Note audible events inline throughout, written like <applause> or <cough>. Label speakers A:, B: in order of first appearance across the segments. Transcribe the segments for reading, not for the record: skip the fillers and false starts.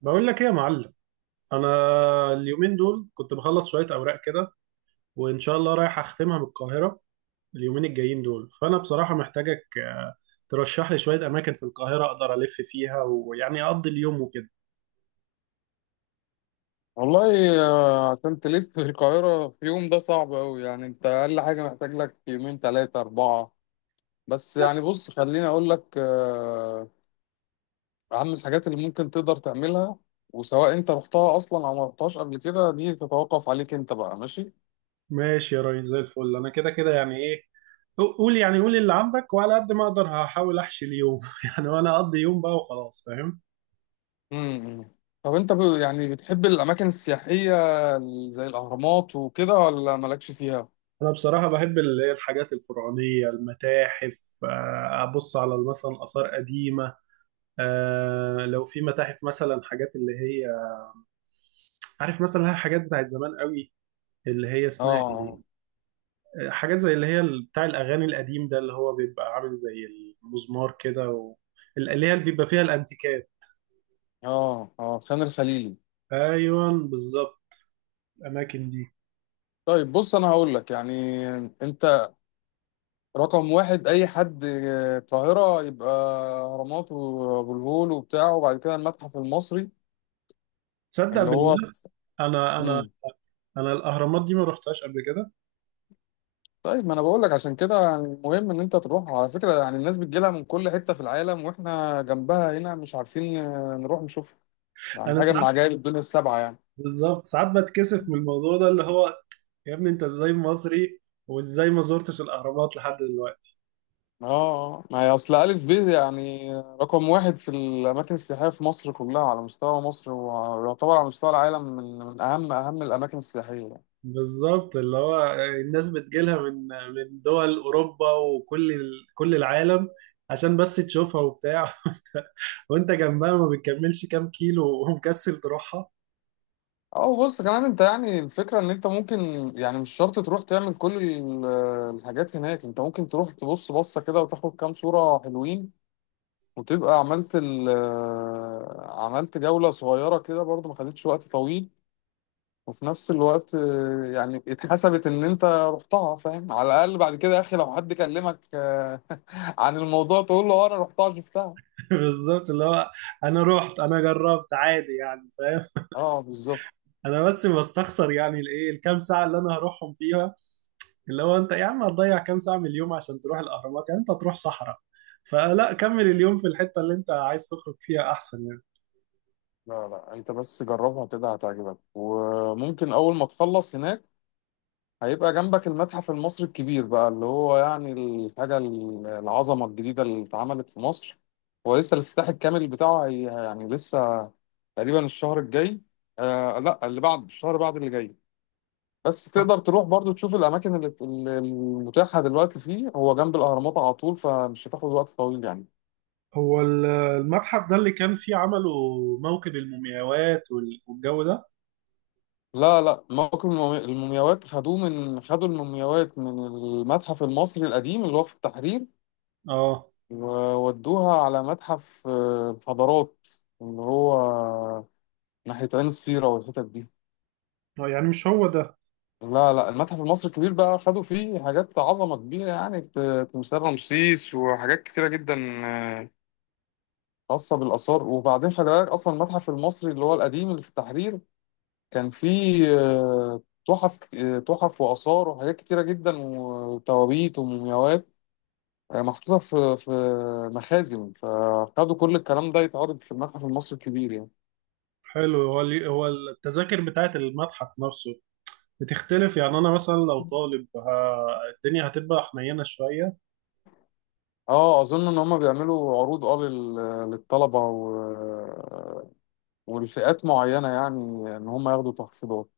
A: بقول لك ايه يا معلم. انا اليومين دول كنت بخلص شويه اوراق كده، وان شاء الله رايح اختمها بالقاهره اليومين الجايين دول. فانا بصراحه محتاجك، ترشح لي شويه اماكن في القاهره اقدر الف فيها ويعني اقضي اليوم وكده.
B: والله عشان تلف في القاهرة في يوم ده صعب أوي. يعني أنت أقل حاجة محتاج لك يومين تلاتة أربعة. بس يعني بص خليني أقول لك أهم الحاجات اللي ممكن تقدر تعملها. وسواء أنت رحتها أصلا أو ما رحتهاش قبل كده دي تتوقف عليك أنت بقى. ماشي؟
A: ماشي يا ريس، زي الفل. انا كده كده يعني ايه، قول يعني، قول اللي عندك وعلى قد ما اقدر هحاول احشي اليوم <laughs> يعني، وانا اقضي يوم بقى وخلاص، فاهم.
B: مم. طب أنت يعني بتحب الأماكن السياحية زي الأهرامات وكده ولا مالكش فيها؟
A: انا بصراحه بحب الحاجات الفرعونيه، المتاحف، ابص على مثلا اثار قديمه. آه لو في متاحف مثلا، حاجات اللي هي، عارف مثلا الحاجات بتاعت زمان قوي اللي هي اسمها ايه،
B: آه،
A: حاجات زي اللي هي بتاع الاغاني القديم ده، اللي هو بيبقى عامل زي المزمار كده، و... اللي هي اللي بيبقى فيها الانتيكات.
B: آه، آه، خان الخليلي.
A: ايوه بالظبط، الاماكن دي.
B: طيب بص أنا هقول لك يعني. أنت رقم 1 أي حد القاهرة يبقى أهرامات وأبو الهول وبتاع. وبعد كده المتحف المصري
A: تصدق
B: اللي هو
A: بالله، انا
B: مم.
A: انا الاهرامات دي ما رحتهاش قبل كده.
B: طيب ما أنا بقول لك عشان كده. يعني مهم إن أنت تروح، على فكرة. يعني الناس بتجيلها من كل حتة في العالم وإحنا جنبها هنا مش عارفين نروح نشوفها. يعني
A: انا
B: حاجة من
A: ساعات،
B: عجائب الدنيا السبعة يعني.
A: بالظبط ساعات بتكسف من الموضوع ده، اللي هو يا ابني انت ازاي مصري وازاي ما زرتش الاهرامات لحد دلوقتي.
B: آه، آه. ما هي أصل ألف ب يعني رقم 1 في الأماكن السياحية في مصر كلها، على مستوى مصر، ويعتبر على مستوى العالم من أهم الأماكن السياحية.
A: بالظبط، اللي هو الناس بتجيلها من دول اوروبا وكل كل العالم عشان بس تشوفها وبتاع، <laughs> وانت جنبها ما بتكملش كام كيلو ومكسل تروحها.
B: اه، بص كمان انت يعني الفكرة ان انت ممكن. يعني مش شرط تروح تعمل كل الحاجات هناك. انت ممكن تروح تبص بصة كده وتاخد كام صورة حلوين وتبقى عملت عملت جولة صغيرة كده برضو، ما خدتش وقت طويل. وفي نفس الوقت يعني اتحسبت ان انت رحتها. فاهم؟ على الاقل بعد كده يا اخي لو حد كلمك <laughs> عن الموضوع تقول له اه انا رحتها شفتها.
A: <laughs> بالظبط، اللي هو انا رحت، انا جربت عادي يعني، فاهم.
B: اه، بالظبط.
A: انا بس بستخسر يعني الايه، الكام ساعه اللي انا هروحهم فيها، اللي هو انت يا عم هتضيع كام ساعه من اليوم عشان تروح الاهرامات؟ يعني انت تروح صحراء، فلا كمل اليوم في الحته اللي انت عايز تخرج فيها احسن يعني.
B: لا لا، انت بس جربها كده هتعجبك. وممكن اول ما تخلص هناك هيبقى جنبك المتحف المصري الكبير بقى اللي هو يعني الحاجة العظمة الجديدة اللي اتعملت في مصر. هو لسه الافتتاح الكامل بتاعه، هي يعني لسه تقريبا الشهر الجاي. لا، اللي بعد الشهر بعد اللي جاي. بس تقدر تروح برضو تشوف الأماكن اللي المتاحة دلوقتي فيه. هو جنب الأهرامات على طول، فمش هتاخد وقت طويل يعني.
A: هو المتحف ده اللي كان فيه عملوا موكب المومياوات والجو ده؟
B: لا لا، موكب المومياوات خدوه من خدوا المومياوات من المتحف المصري القديم اللي هو في التحرير.
A: اه،
B: وودوها على متحف حضارات، اللي هو ناحية عين السيرة والحتت دي.
A: يعني مش هو ده.
B: لا لا، المتحف المصري الكبير بقى خدوا فيه حاجات عظمة كبيرة. يعني تمثال رمسيس وحاجات كتيرة جدا آه، خاصة بالآثار. وبعدين خلي بالك، أصلا المتحف المصري اللي هو القديم اللي في التحرير كان فيه تحف كت- آه، تحف وآثار وحاجات كتيرة جدا، وتوابيت ومومياوات محطوطة في مخازن. فخدوا كل الكلام ده يتعرض في المتحف المصري الكبير يعني.
A: حلو. هو اللي هو التذاكر بتاعت المتحف نفسه بتختلف يعني؟ انا مثلا لو طالب الدنيا هتبقى حنينة شوية؟
B: اه، اظن ان هم بيعملوا عروض، للطلبه والفئات معينه يعني، ان هم ياخدوا تخفيضات.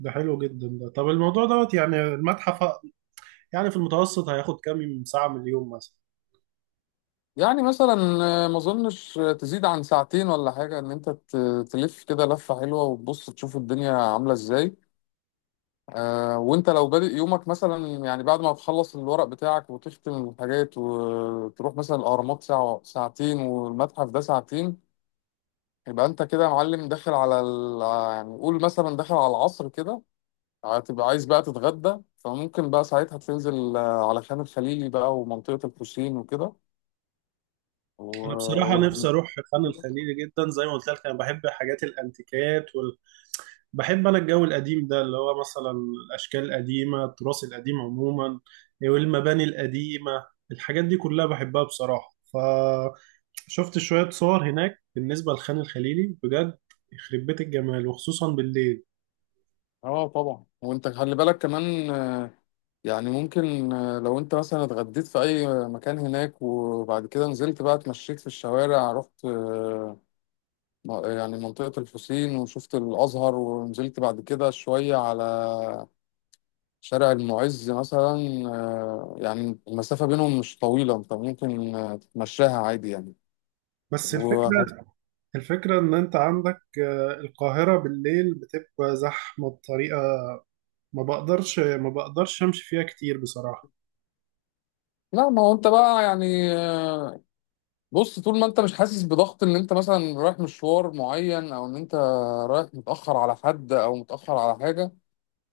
A: ده حلو جدا ده. طب الموضوع دوت يعني المتحف يعني في المتوسط هياخد كام ساعة من اليوم مثلا؟
B: يعني مثلا ما اظنش تزيد عن ساعتين ولا حاجه. ان انت تلف كده لفه حلوه وتبص تشوف الدنيا عامله ازاي. وانت لو بادئ يومك مثلا، يعني بعد ما تخلص الورق بتاعك وتختم الحاجات وتروح مثلا الاهرامات ساعه ساعتين والمتحف ده ساعتين. يبقى انت كده يا معلم داخل على يعني قول مثلا داخل على العصر كده. هتبقى عايز بقى تتغدى. فممكن بقى ساعتها تنزل على خان الخليلي بقى ومنطقة الحسين وكده. و...
A: انا
B: و...
A: بصراحة نفسي اروح خان الخليلي جدا، زي ما قلت لك انا بحب حاجات الانتيكات، بحب انا الجو القديم ده، اللي هو مثلا الاشكال القديمه، التراث القديم عموما والمباني القديمه، الحاجات دي كلها بحبها بصراحه. فشفت شويه صور هناك بالنسبه للخان الخليلي، بجد يخرب بيت الجمال، وخصوصا بالليل.
B: اه، طبعا. وانت خلي بالك كمان يعني ممكن لو انت مثلا اتغديت في اي مكان هناك وبعد كده نزلت بقى اتمشيت في الشوارع، رحت يعني منطقة الحسين وشفت الازهر ونزلت بعد كده شوية على شارع المعز مثلا. يعني المسافة بينهم مش طويلة. انت ممكن تتمشاها عادي يعني.
A: بس
B: وهت...
A: الفكره، الفكره ان انت عندك، القاهره بالليل بتبقى زحمه بطريقه ما بقدرش امشي فيها كتير بصراحه.
B: لا، ما هو انت بقى يعني بص، طول ما انت مش حاسس بضغط ان انت مثلا رايح مشوار معين، او ان انت رايح متأخر على حد او متأخر على حاجة،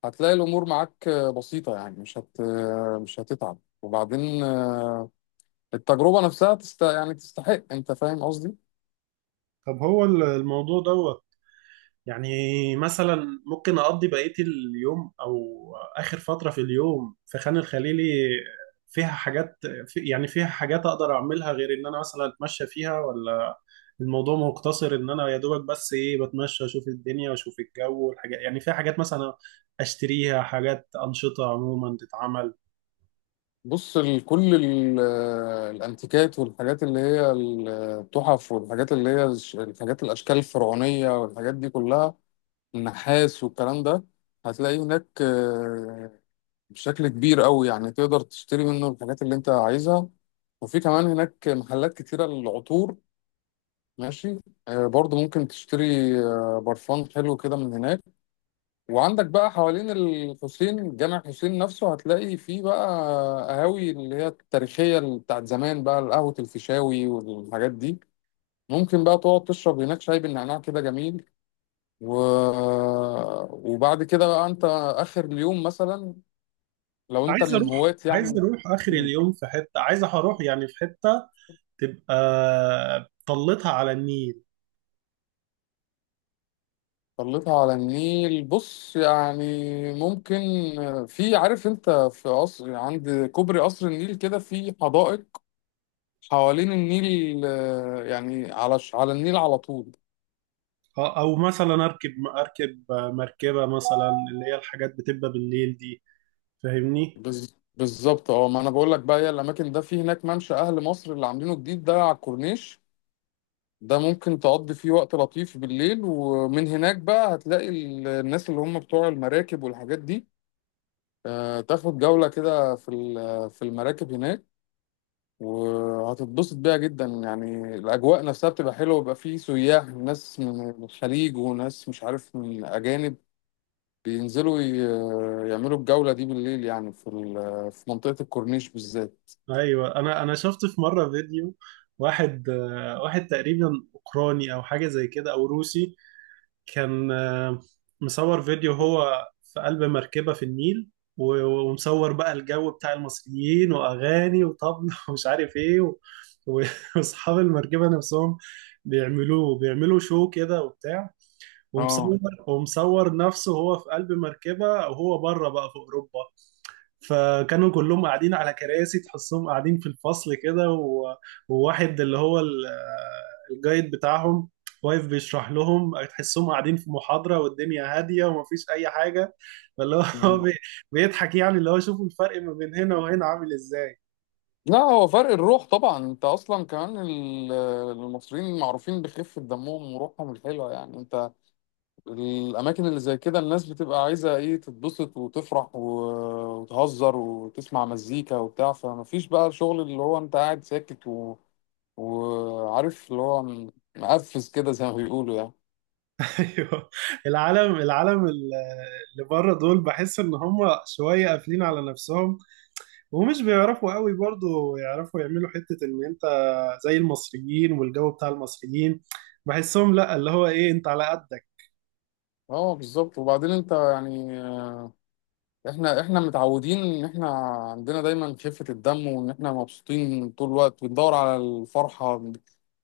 B: هتلاقي الامور معاك بسيطة يعني. مش هتتعب. وبعدين التجربة نفسها يعني تستحق. انت فاهم قصدي؟
A: طب هو الموضوع ده يعني، مثلا ممكن أقضي بقية اليوم أو آخر فترة في اليوم في خان الخليلي، فيها حاجات، في يعني فيها حاجات أقدر أعملها غير إن أنا مثلا أتمشى فيها؟ ولا الموضوع مقتصر إن أنا يا دوبك بس إيه، بتمشى أشوف الدنيا أشوف الجو والحاجات؟ يعني فيها حاجات مثلا أشتريها، حاجات أنشطة عموما تتعمل؟
B: بص، كل الانتيكات والحاجات اللي هي التحف والحاجات اللي هي الحاجات، الاشكال الفرعونية والحاجات دي كلها، النحاس والكلام ده، هتلاقي هناك بشكل كبير قوي. يعني تقدر تشتري منه الحاجات اللي انت عايزها. وفي كمان هناك محلات كتيرة للعطور. ماشي؟ برضو ممكن تشتري برفان حلو كده من هناك. وعندك بقى حوالين الحسين، جامع حسين نفسه، هتلاقي فيه بقى قهاوي اللي هي التاريخية اللي بتاعت زمان، بقى قهوة الفيشاوي والحاجات دي. ممكن بقى تقعد تشرب هناك شاي بالنعناع كده جميل. و... وبعد كده بقى انت اخر اليوم مثلا، لو انت
A: عايز
B: من
A: أروح
B: هواة
A: عايز
B: يعني.
A: أروح آخر
B: مم.
A: اليوم في حتة، عايز أروح يعني في حتة تبقى طلتها على النيل.
B: طلتها على النيل؟ بص يعني ممكن. في، عارف انت، في قصر عند كوبري قصر النيل كده، في حدائق حوالين النيل يعني على على النيل على طول.
A: اه، او مثلا اركب، مركبه مثلا، اللي هي الحاجات بتبقى بالليل دي، فاهمني.
B: بالظبط. اه ما انا بقول لك بقى هي الاماكن ده. في هناك ممشى اهل مصر اللي عاملينه جديد ده على الكورنيش. ده ممكن تقضي فيه وقت لطيف بالليل. ومن هناك بقى هتلاقي الناس اللي هم بتوع المراكب والحاجات دي. تاخد جولة كده في في المراكب هناك. وهتتبسط بيها جدا. يعني الأجواء نفسها بتبقى حلوة، ويبقى فيه سياح ناس من الخليج وناس مش عارف من أجانب بينزلوا يعملوا الجولة دي بالليل يعني في في منطقة الكورنيش بالذات.
A: ايوه، انا شفت في مره فيديو واحد، واحد تقريبا اوكراني او حاجه زي كده، او روسي، كان مصور فيديو هو في قلب مركبه في النيل، و- ومصور بقى الجو بتاع المصريين واغاني وطبل، <laughs> ومش عارف ايه و- واصحاب المركبه نفسهم بيعملوا شو كده وبتاع، ومصور
B: اه،
A: ومصور نفسه وهو في قلب مركبة وهو بره بقى في أوروبا. فكانوا كلهم قاعدين على كراسي، تحسهم قاعدين في الفصل كده، وواحد اللي هو الجايد بتاعهم واقف بيشرح لهم، تحسهم قاعدين في محاضرة والدنيا هادية ومفيش أي حاجة. فاللي هو <laughs> بيضحك يعني، اللي هو شوفوا الفرق ما بين هنا وهنا عامل إزاي.
B: لا هو فرق الروح طبعا. انت اصلا كمان المصريين معروفين بخفة دمهم وروحهم الحلوة. يعني انت، الاماكن اللي زي كده الناس بتبقى عايزة ايه؟ تتبسط وتفرح وتهزر وتسمع مزيكا وبتاع. فمفيش بقى شغل اللي هو انت قاعد ساكت. وعارف اللي هو مقفز كده، زي ما بيقولوا يعني.
A: <laughs> أيوه، العالم العالم ال- اللي بره دول بحس إن هم شوية قافلين على نفسهم، ومش بيعرفوا قوي برضو يعرفوا يعملوا حتة ان انت زي المصريين والجو بتاع المصريين، بحسهم لا، اللي هو ايه انت على قدك.
B: اه، بالظبط. وبعدين انت يعني، احنا متعودين ان احنا عندنا دايما خفة الدم، وان احنا مبسوطين طول الوقت بندور على الفرحة.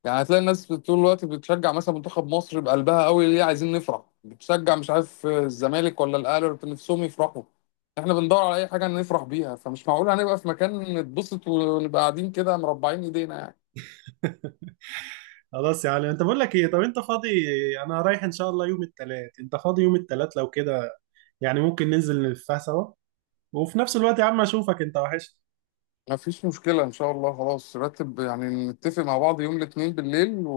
B: يعني هتلاقي الناس طول الوقت بتشجع مثلا منتخب مصر بقلبها قوي. ليه؟ عايزين نفرح. بتشجع مش عارف الزمالك ولا الاهلي ولا نفسهم يفرحوا. احنا بندور على اي حاجة نفرح بيها. فمش معقول هنبقى في مكان نتبسط ونبقى قاعدين كده مربعين ايدينا يعني.
A: خلاص، يعني انت بقول لك ايه، طب انت فاضي؟ انا رايح ان شاء الله يوم الثلاث، انت فاضي يوم الثلاث؟ لو كده يعني ممكن ننزل نلفها سوا، وفي نفس الوقت يا عم اشوفك، انت وحشت.
B: مفيش مشكلة، إن شاء الله. خلاص رتب يعني. نتفق مع بعض يوم الاثنين بالليل.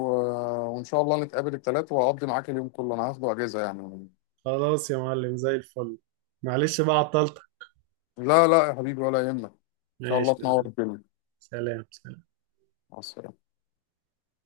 B: وإن شاء الله نتقابل الثلاث، وأقضي معاك اليوم كله. أنا هاخده أجازة يعني.
A: خلاص يا معلم، زي الفل. معلش بقى عطلتك.
B: لا لا يا حبيبي، ولا يهمك. ان شاء
A: ماشي.
B: الله تنور الدنيا.
A: سلام سلام.
B: مع السلامة.